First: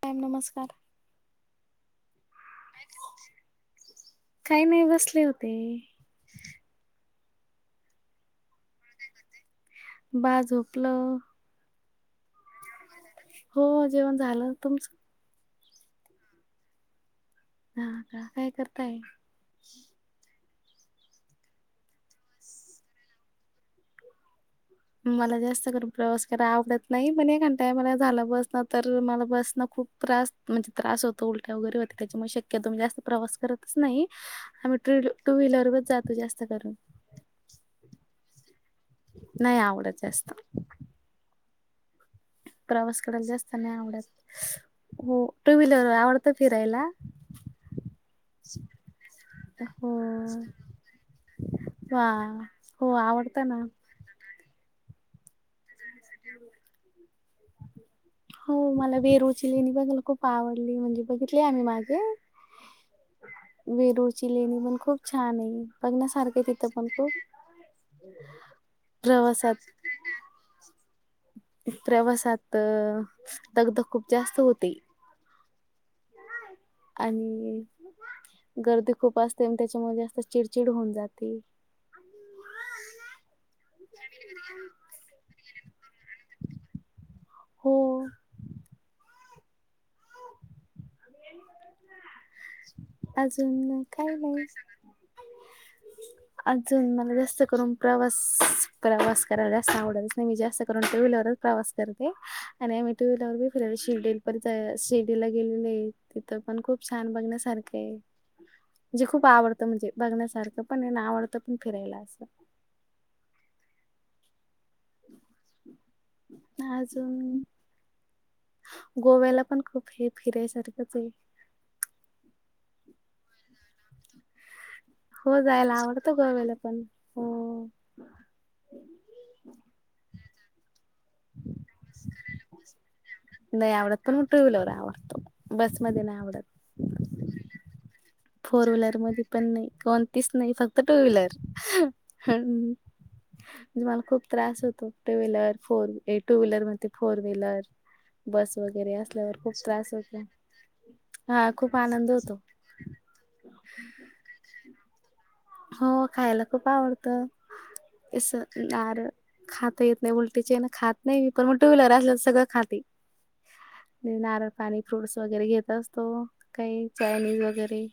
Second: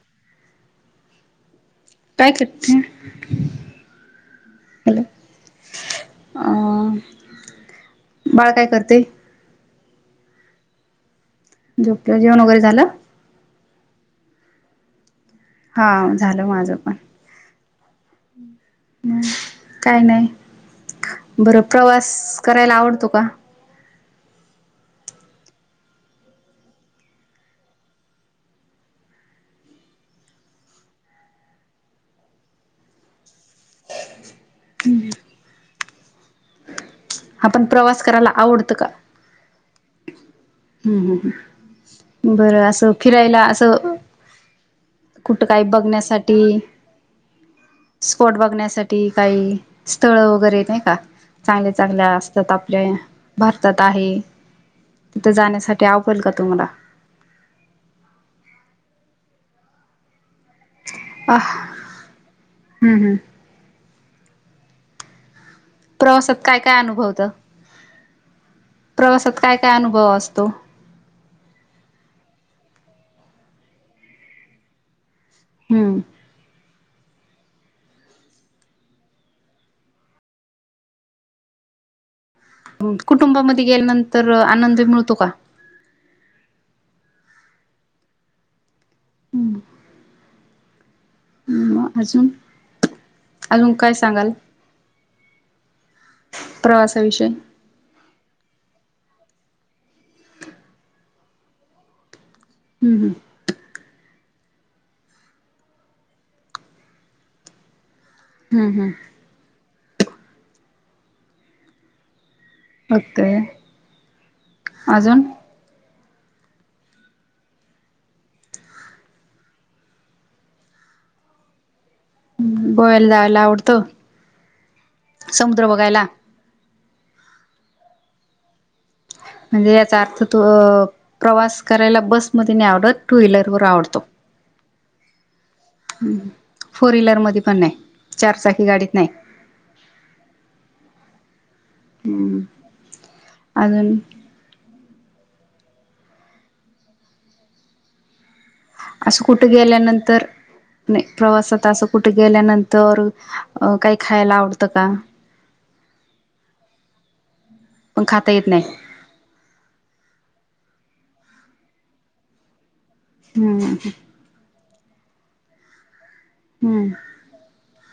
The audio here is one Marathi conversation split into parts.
प्राम नमस्कार काय करते काही नाही हॅलो बसले होते अ बाळ काय करते बा झोकलं झोपलं जेवण वगैरे झालं हो जेवण झालं तुमचं हा झालं माझं पण हा का काय करताय काय नाही बरं प्रवास करायला आवडतो का मला जास्त कर प्रवास करा आवडत नाही पणता मला झालं बसन तर मला बसण खप त्रास म्हणजे त्रास होत उलट्या वगैरे हो त्याच्यामुळे शक्यता जास्त प्रवास करतच नाही टू व्हीलर वच जातो जास्त करून आपण प्रवास करायला आवडतं का नाही आवडत जास्त. हम् ह् प्रवास करायला जास्त नाही आवडत. हो कुठं टू काही व्हीलर आवडतं फिरायला. स्पोट बघण्यासाठी काही हो स्थळ वगैरे येत नाही का चांगले वा चांगल्या असतात आपल्या हो आवडतं ना. भारतात आहे तिथे जाण्यासाठी त्यावल का तुम्हाला? ची लेनी बघायला खूप आवडली म्हणजे बघितली आह आम्ही मागे, हम्म हम्म विरोळ ची लेणी पण खूप छान आहे. प्रवासात बघण्यासारखे काय तिथं काय पण खूप अनुभवत? प्रवासात काय काय अनुभव असतो? प्रवासात दगधग खूप जास्त होते. हम्म. आणि गर्दी खूप असते आणि त्याच्यामुळे जास्त चिडचिड होऊन जाते. कुटुंबामध्ये गेल्यानंतर आनंद मिळतो का? हो. हम्म. ह अजून अजून काय सांगाल? अजून मला प्रवासाविषयी जास्त करून प्रवास प्रवास करायला जास्त आवडेल, जास्त करून टू व्हीलर वर प्रवास करते आणि आम्ही टू हम्म व्हीलर ने फिरायला शिर्डीला पर शिर्डीला गेलेले, तिथं पण खूप छान बघण्यासारखं आहे. हम्म हम्म म्हणजे हम्म खूप आवडतं, म्हणजे बघण्यासारखं पण ना, आणि आवडतं पण फिरायला असं. बघतय. अजून अजून? गोव्याला पण खूप हे फिरायसारखंच य,, गोव्याला जायदा आवडत, हो समुद्र जायला बघायला आवडतं गोव्याला पण हो. अ प्रवास करायला बस मध्ये नाही आवडत टू व्हीलर नाही आवडत पण मग टू व्हीलर वर आवडतो बसमध्ये नाही आवडत. फोर व्हीलरमध्ये पण नाही चारचाकी फोर गाडीत व्हीलर नाही मध्ये पण नाही, कोणतीच नाही फक्त टू व्हीलर. म्हणजे अजून मला खूप त्रास होतोय. टू व्हीलर फोर ऐ टू व्हीलर मनते फोर व्हीलर. बस वगैरे असं असल्यावर कुठे खूप त्रास होतो गेल्यानंतर नाही हा खूप प्रवासात आनंद कुठं होतो गेल्यानंतर. अ काही खायला आवडतं का? हो खायला खूप आवडत. पण अस खाता येत नाही नार, खाता येत नाही उलटीच्या ह्यानं खात नाही पण मग टू व्हीलर असलं तर सगळं खाते. हम्म ह. नारळ पाणी, फ्रूट्स वगैरे घेत असतो, काही हम्म चायनीज वगैरे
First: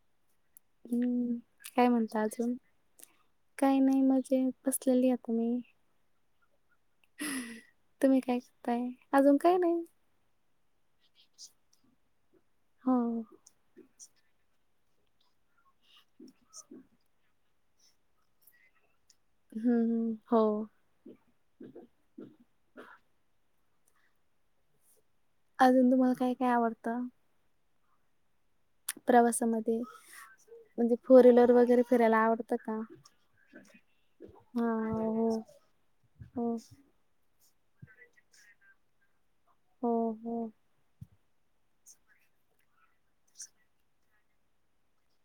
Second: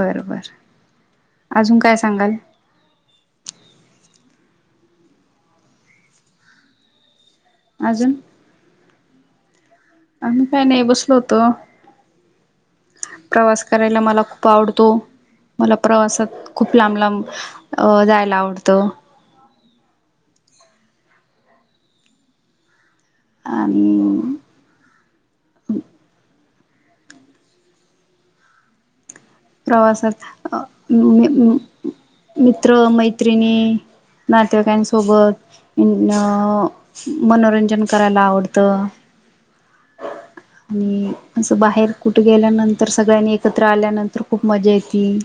बर बर. हम्म, काय म्हणतात? काही नाही मजेत बसलेलीय, आ तुम्ही? अजून तुम्ही काय करताय? अजून काय नाही. आम्ही काही नाही बसलो होतो, हो प्रवास करायला मला खूप आवडतो, मला प्रवासात खूप लांब, लांब अ जायला आवडतं. हम्म हम् हो. आणि अजून तुम्हाला काय, काय आवडतं? प्रवासामध्ये प्रवासात अ म्हणजे फोर व्हीलर वगैरे फिरायला आवडतं मित्र, का? मैत्रिणी हा नातेवाईकां सोबत हो हो मनोरंजन व्यजन करायला आवडत हो हो आणि असं बाहेर कुठे गेल्यानंतर, सगळ्यांनी एकत्र आल्यानंतर खूप मजा येते.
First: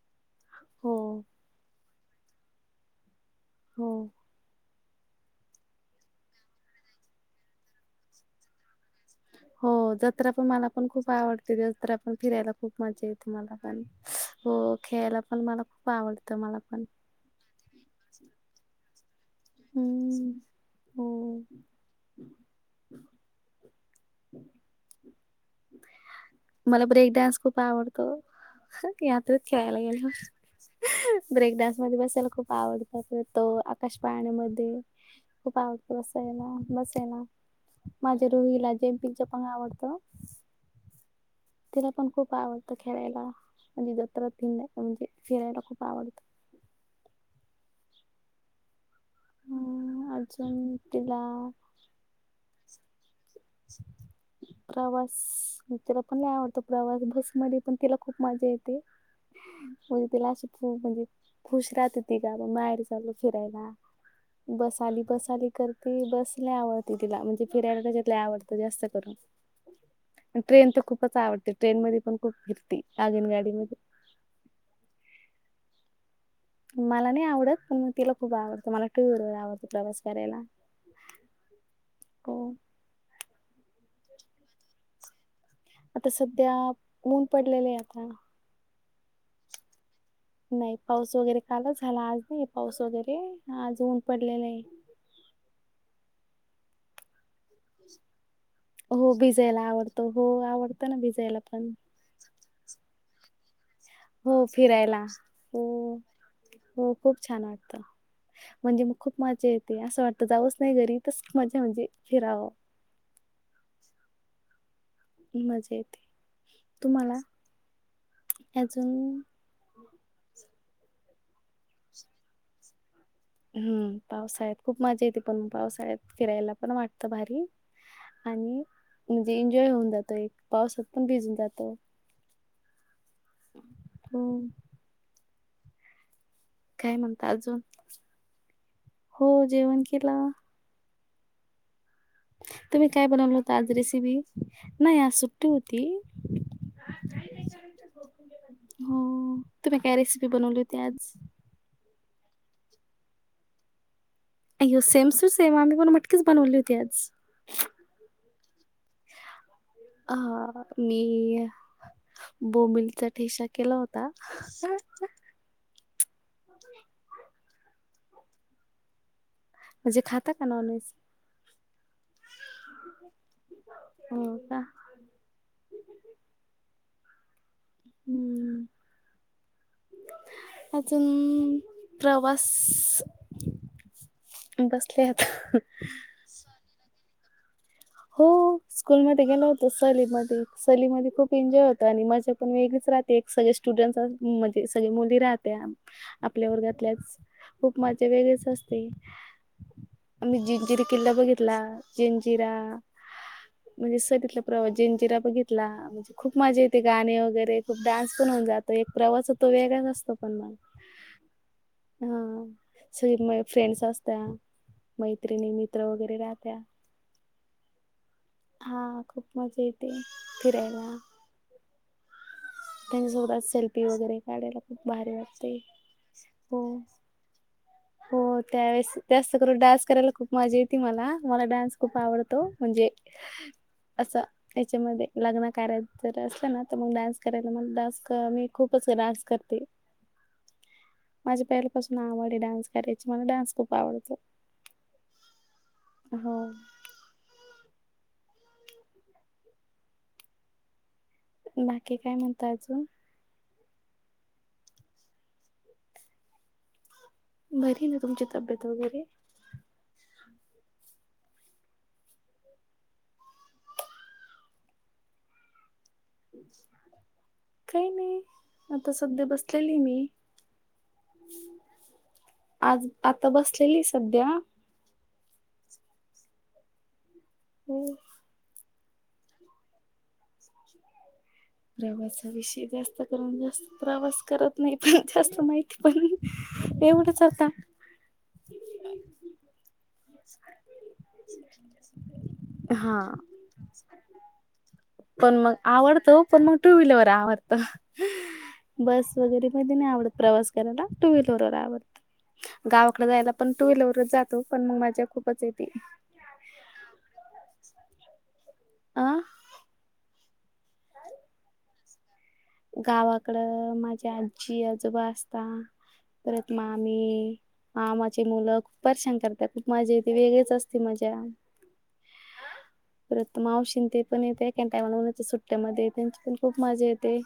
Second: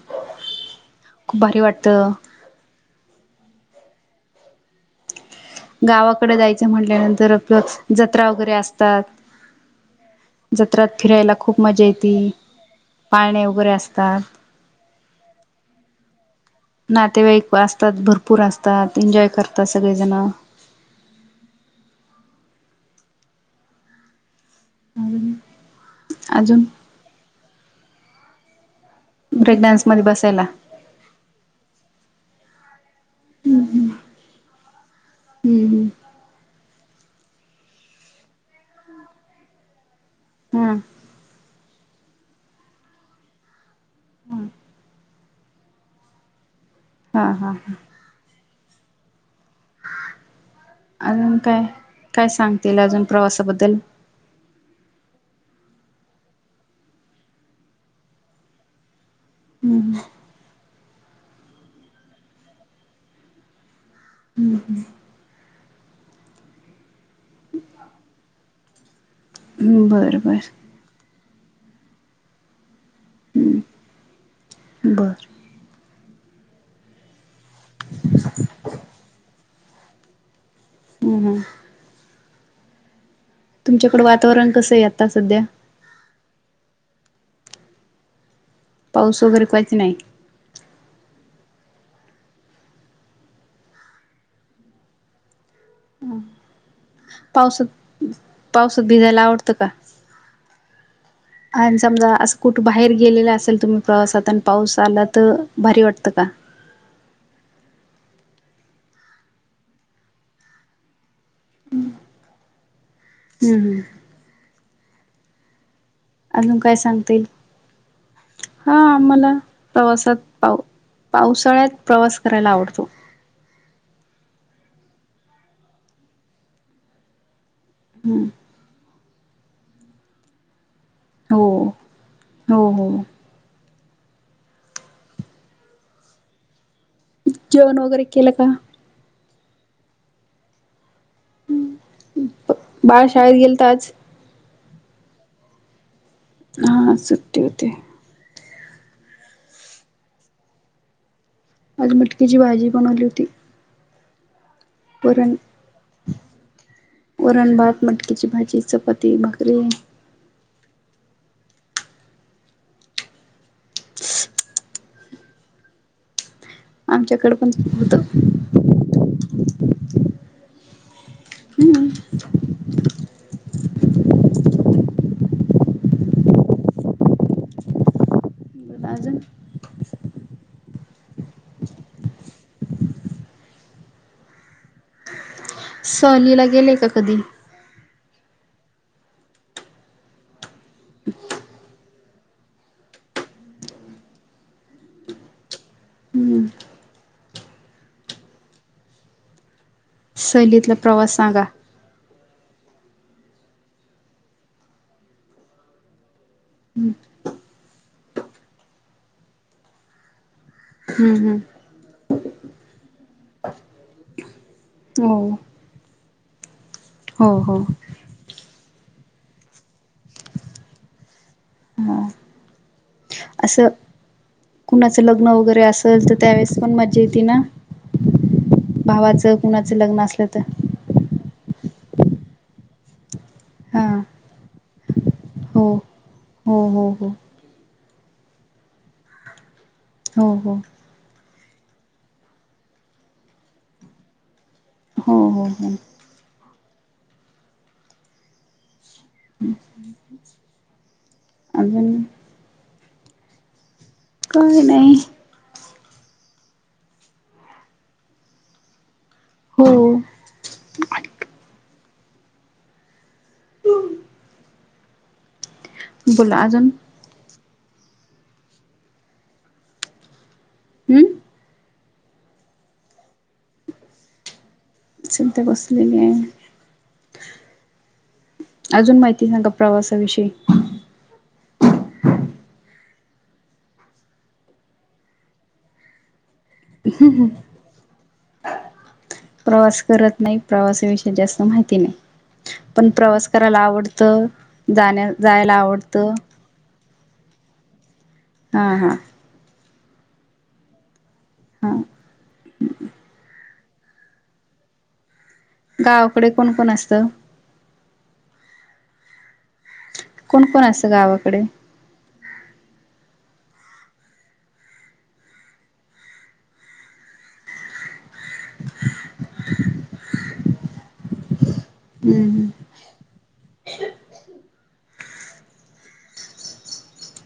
हो खूप भारी वाटतं. [inaudible] गावाकडे जायचं म्हटल्यानंतर, [unintelligible] जत्रा वगैरे असतात. हो, जत्रा पण मला जत्रात पण खूप फिरायला आवडते, मजा जत्रा पण येते फिरायला खूप मजा येते पाळणे मला, वगैरे पण. असतात हो, खेळायला पण मला आवडतं. मला पण नातेवाईक असतात, भरपूर असतात. एन्जॉय करतात सगळेजणं. हम्म हो [inaudible] [inaudible] अजून मला ब्रेक डान्स खूप आवडतो. यातच ब्रेक डान्समध्ये बसायला [unintelligible] ब्रेक डान्स मध्ये बसायला खूप आवडतात, तो, आकाश पाळण्यामध्ये खूप हम्म आवडतो, बसायला बसायला, माझ्या रुहिला जंपिंग जपांग आवडतं. हा. तिला पण खूप आवडतो. खेळयला, हां हां [unintelligible] फिरायला खूप आवडतं. हा हा हा. अ अजून तिला अजून काय काय सांग ती? अजून प्रवासाबद्दल. प्रवा [unintelligible] तिला पण लय आवडतं प्रवास बस मध्ये पण तिला खूप मजा येत. म्हणजे, तिला अशी [unintelligible] म्हणजे खुश राहत होती. ग माहेर चाल फिरायला. बस आली बस आली करते. बस लय आवडते, तिला म्हणजे फिरायला त्याच्या आवड जास्त बरं करून ट्रेन तर खूपच आवडत. ट्रेन म पण खूप फिरती, आगीन गाडी बरं म बरं मला नाही आवडत. पण म तिला खूप आवडतं मला टूव्हिलर आवडते. प्रवास करायला. हम हम को तुमच्याकडं वातावरण कसं आहे? आता सध्या. आता सध्या ऊन पडलेले आहे आता पाऊस वगैरे काहीच नाही. नाही पाऊस वगैरे कालच झाला, आज नाही पाऊस वगैरे आज ऊन पडलेले ये. [unintelligible] पावसात पावसात हो भिजायला आवडतं का? आवडतो हो आवडतं ना भिजायला पण आणि समजा असं कुठे बाहेर गेलेलं असेल? तुम्ही प्रवासात हो आणि पाऊस फिरायला, आला तर हो भारी वाटतं का हो खूप छान वाटते! म्हणजे मग खूप मज्जा येते. असं वाटतं जावंच नाही, घरी. [unintelligible] म्हणजे फिराव. हम्म मजेत. अजून काय सांगतील? हा अजून आम्हाला प्रवासात पाऊ पावसाळ्यात प्रवास करायला आवडतो. हम्म! पावसाळ्यात खूप मजा येते, पण पावसाळ्यात फिरायला पण वाटत भारी. आणि म्हणजे एन्जॉय होऊन जातो. एक पाऊस पण भिजून हो जातो. हो हो [unintelligible] हो. काय म्हणता अजून जेवण वगैरे केलं का? हो, जेवण केल. तुम्ही बाळ काय शाळेत बनवलं, होत गेलत आज रेसिपी नाही आज सुट्टी होता. हा सुट्टी होती. हो तुम्ही काय रेसिपी बनवली होती आज आज मटकीची भाजी बनवली होती. अय्यो सेम टू पुरण सेम आम्ही पण मटकीच बनवली होती आज. वरण भात मटकीची भाजी चपातती बकरी हा म. बोबिलचा ठेसा केला होता. आमच्याकडे पण होत. ति कस हम्. हो का? हम्म. लाजून. अजून प्रवास बसले आता. सहलीला गेले का कधी हो स्कूलमध्ये गेल होत सलीमध्ये सलीमध्ये खूप एन्जॉय होत आणि मजा पण वेगळीच ह सगळे स्टुडं म्हणजे सगळे मुली राहते हम्म आपल्या वर्गातल्याच खूप मजे वेगळेच असते आ मही सहलीतला जिंजिरी किल्ला प्रवास सांगा. बघितला जिं जिरा [unintelligible] म्हणजे सर तिथला प्रवास, जिंजिरा बघितला. म्हणजे खूप मजा येते, गाणे वगैरे, खूप डान्स पण होऊन जात तो एक प्रवास होतो. वेगळाच असतो, पण मग हम्म. हम्म. हा, सगळे मग फ्रेंड्स असत्या, हो मैत्रिणी-मित्र वगैरे राहत्या हो हो. हा, खूप मजा येते फिरायला. हा त्यांच्यासोबत असं, सेल्फी वगैरे काढायला खूप कुणाचं भारी लग्न वाटते. वगैरे असल, तर त्यावेळेस हो पण मज्जा येते ना! हो, त्यावेळेस जास्त भावाचं करून, कुणाचं डान्स लग्न करायला असलं खूप तर मजा येते मला. मला डान्स खूप आवडतो. म्हणजे, हा असा याच्यामध्ये. लग्न हो कार्यात जर असलं हो ना, तर हो मग हो डान्स करायला मग अं. मी खूपच डान्स करते. हो हो माझी पहिल्यापासून आवड आहे. डान्स करायची, मला डान्स खूप आवडतो. हो हो हो. हो. बाकी, अजून काय म्हणता अजून? काही नाही. बरीय ना, तुमची तब्येत वगैरे? हो. बोला, अजून? काही नाही, आता सध्या बसलेली मी. हम्म आज, आता बसलेली सध्या. चिंता बसलेली आहे. हम.. अजून माहिती सांगा, प्रवासाविषयी. प्रवासा विषयी, जास्त करून जास्त प्रवास करत नाही, पण जास्त माहिती पण एवढंच आता. प्रवास करत नाही. प्रवासा विषयी जास्त माहिती नाही. पण हा प्रवास करायला आवडतं. जाण्या पण मग, जायला आवडतं. पण मग टू व्हीलर वर. आवडतं. हा हा बस वगैरे, मध्ये नाही आवडत, प्रवास करायला. टू व्हीलरवर हा आवडतं. गावाकडे जायला पण, टूव्हीलर वरच जातो. पण मग माझ्या खूप गावाकडे, कोण-कोण असतं? आ..? कोण-कोण असतं गावाकडे? गावाकडं.., माझ्या आजी-आजोबा असता परत मामी-मामा ची मुलं खूपच छान करतात. खूप मजा येते, वेगळीच असते मजा. हम्म.. हम्. मावशीं ते पण येतेत. त्या टायमाला पण सुट्ट्यामध्ये, त्यांची पण खूप मजा येते.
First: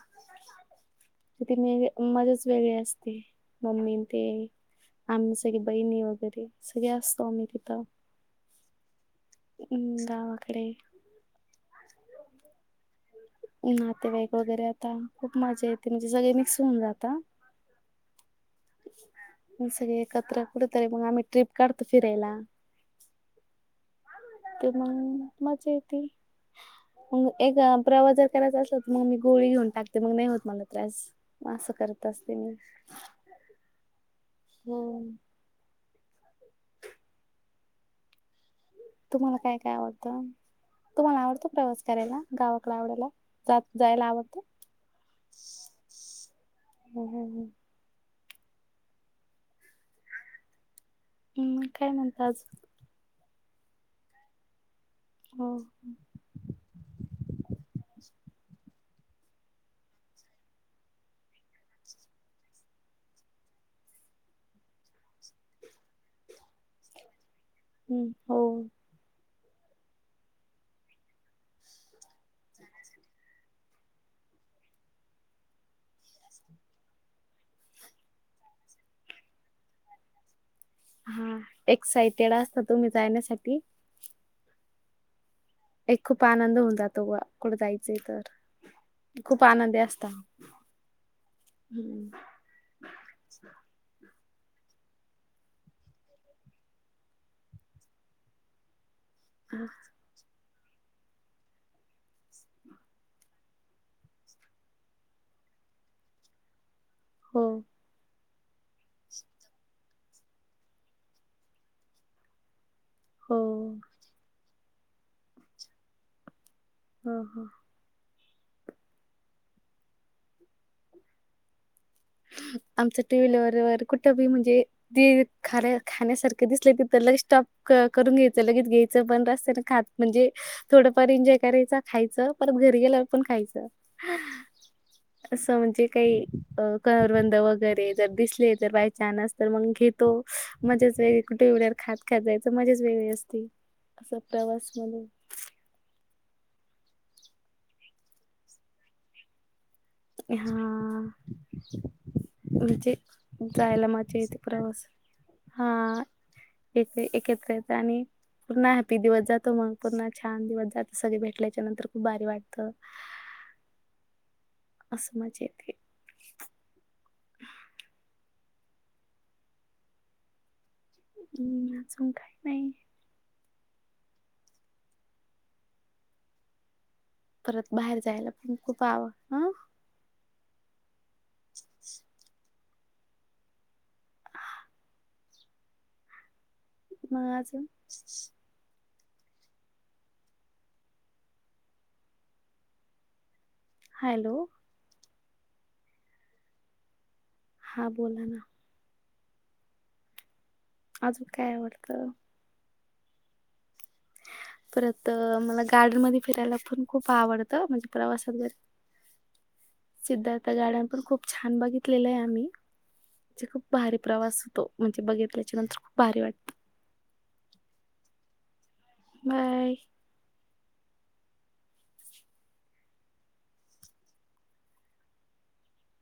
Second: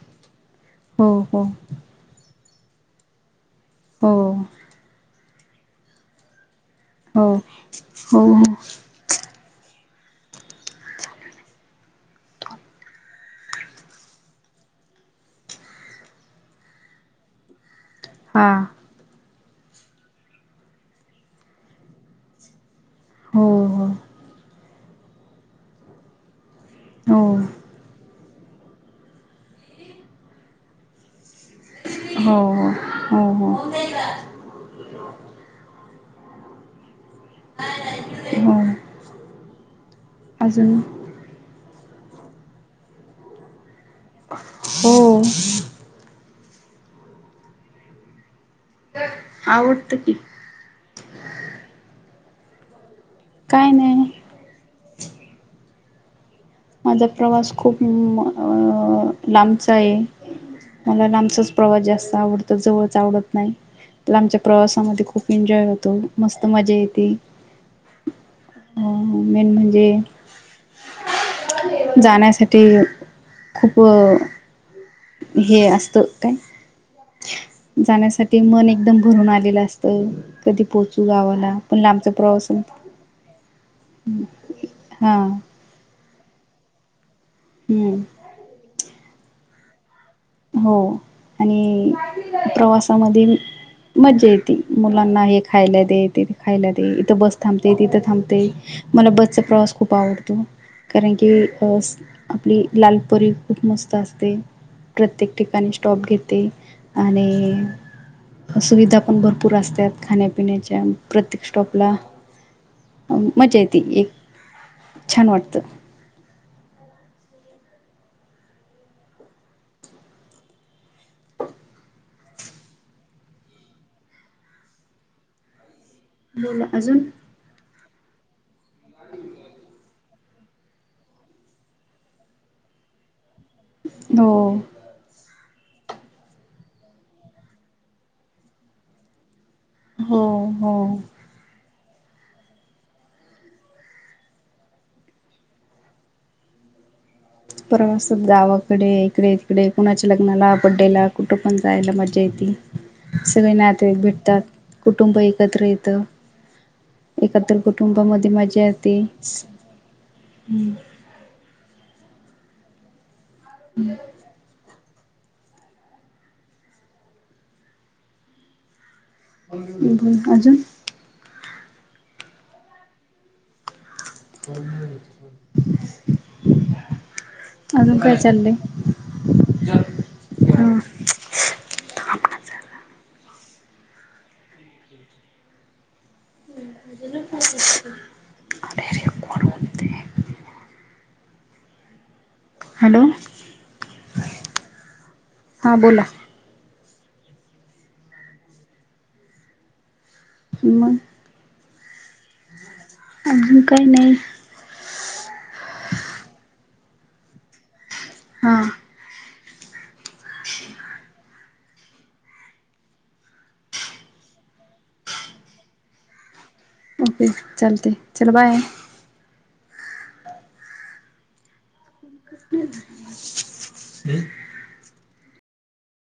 हो हो तिथे मग, मजाच वेगळी असते. मम्मीं ते हो आम्ही सगळे बहिणीं वगैरे. सगळे असतो हो... आम्ही तिथं होहो. हम्.. गावाकडे. नातेवाईक वगैरे येतात, खूप मजा येते म्हणजे सगळे मिक्स होऊन जाता हा. सगळे एकत्र, कुठे तरी मग आम्ही ट्रिप काढतो फिरायला. हो.. हो. मग मजा येते. हो मग एका प्रवास करत असतात. मग मी गोळी घेऊन टाकते, मग नाही होत मला त्रास. असं करत हो असते मी हो हो हो हो हो तुम्हाला काय काय आवडतं अजून तुम्हाला आवडतो प्रवास करायला गावाकला आवडायला ज हो हम् हम् हम्म आवडतं की. काय म्हणता अजून? काय नाय [unintelligible] प्रवास खूप लांबचा आहे मला लांबचाच प्रवास जास्त आवडतो जवळचा आवडत नाही. लांबच्या प्रवासामध्ये खूप एन्जॉय होतो मस्त मजा येते. हम्म हो अ मेन म्हणजे जाण्यासाठी खूप हे असतं काय? जाण्यासाठी मन एकदम भरून आलेलं असत. कधी पोहोचू हां, गावंला पण लांबचा एक्सायटेड प्रवास असता तुम्ही जाण्यासाठी. हा एक खूप आनंद होऊन जातो कुठं जायचं हम्म. तर खूप आनंदी अस हो आणि प्रवासामध्ये मज्जा य ती मुलांना हे खायला दे ते खायला दे इथं बस थांबते तिथं थांबते मला बसचा प्रवास हो, खूप आवडतो. कारण की आपली लालपरी खूप मस्त असते. प्रत्येक ठिकाणी स्टॉप घेते आणि, सुविधा पण भरपूर असतात खाण्यापिण्याच्या प्रत्येक स्टॉपला. हो, मजा येते एक छान वाटतं. हम हम्म आमच टू व्हीलरवर कुठंबी म्हणजे खाण्यासारखे बोला दिसले त अजून तर लगे स्टॉप करून घ्यायचं लगेच घ्यायचं पण रस्त खात म्हणजे थोडंफार एन्जॉय करायच खायचं परत घरी गेल्यावर पण खायचं हो असं म्हणजे काही करवंद वगैरे जर दिसले तर बाय न्स तर मग घेतो हो हो म्हजेच व कुठे खात खाजायच मजेच वेगळी असते असं प्रवास मध्ये प्रवासात गावाकडे इकडे त इकडे कुणाच्या लग्नाला हा बड्डेला कुठं पण जायला मजा येते म्हणजे सगळे जायला नाते मजा येते भेटतात. प्रवास कुटुंब एकत्र हा येतं. एक एकत्र येत आणि कुटुंबामध्ये पूर्ण मजा हॅप्पी येते दिवस जातो मग पूर्ण छान दिवस जातो सगळे भेटल्याच्या नंतर. खूप भारी वाटत. हम्म अस मज्जा येते. बोल अजून? अजून काय नाय [inaudible] परत अजून बाहेर काय जायला पण चाललंय खूप आवं हं हा थांब ना जरा मग अजून अरे रेकॉर्ड होतय. हॅलो हॅलो हां बोला हा बोला ना अजून काय आवडतं आनिक नाही परत मला गार्डन मध्ये फिरायला पण खूप आवडतं म्हणजे प्रवासा वगे रे हां सिद्धार्थ गाडन पण खूप छान बघितलेलं आहे आम्ही खूप भारी प्रवास होतो म्हणजे बघितल्याच्या नंतर खूप भारी वाटत ओके चालते चल बाय काय हम्म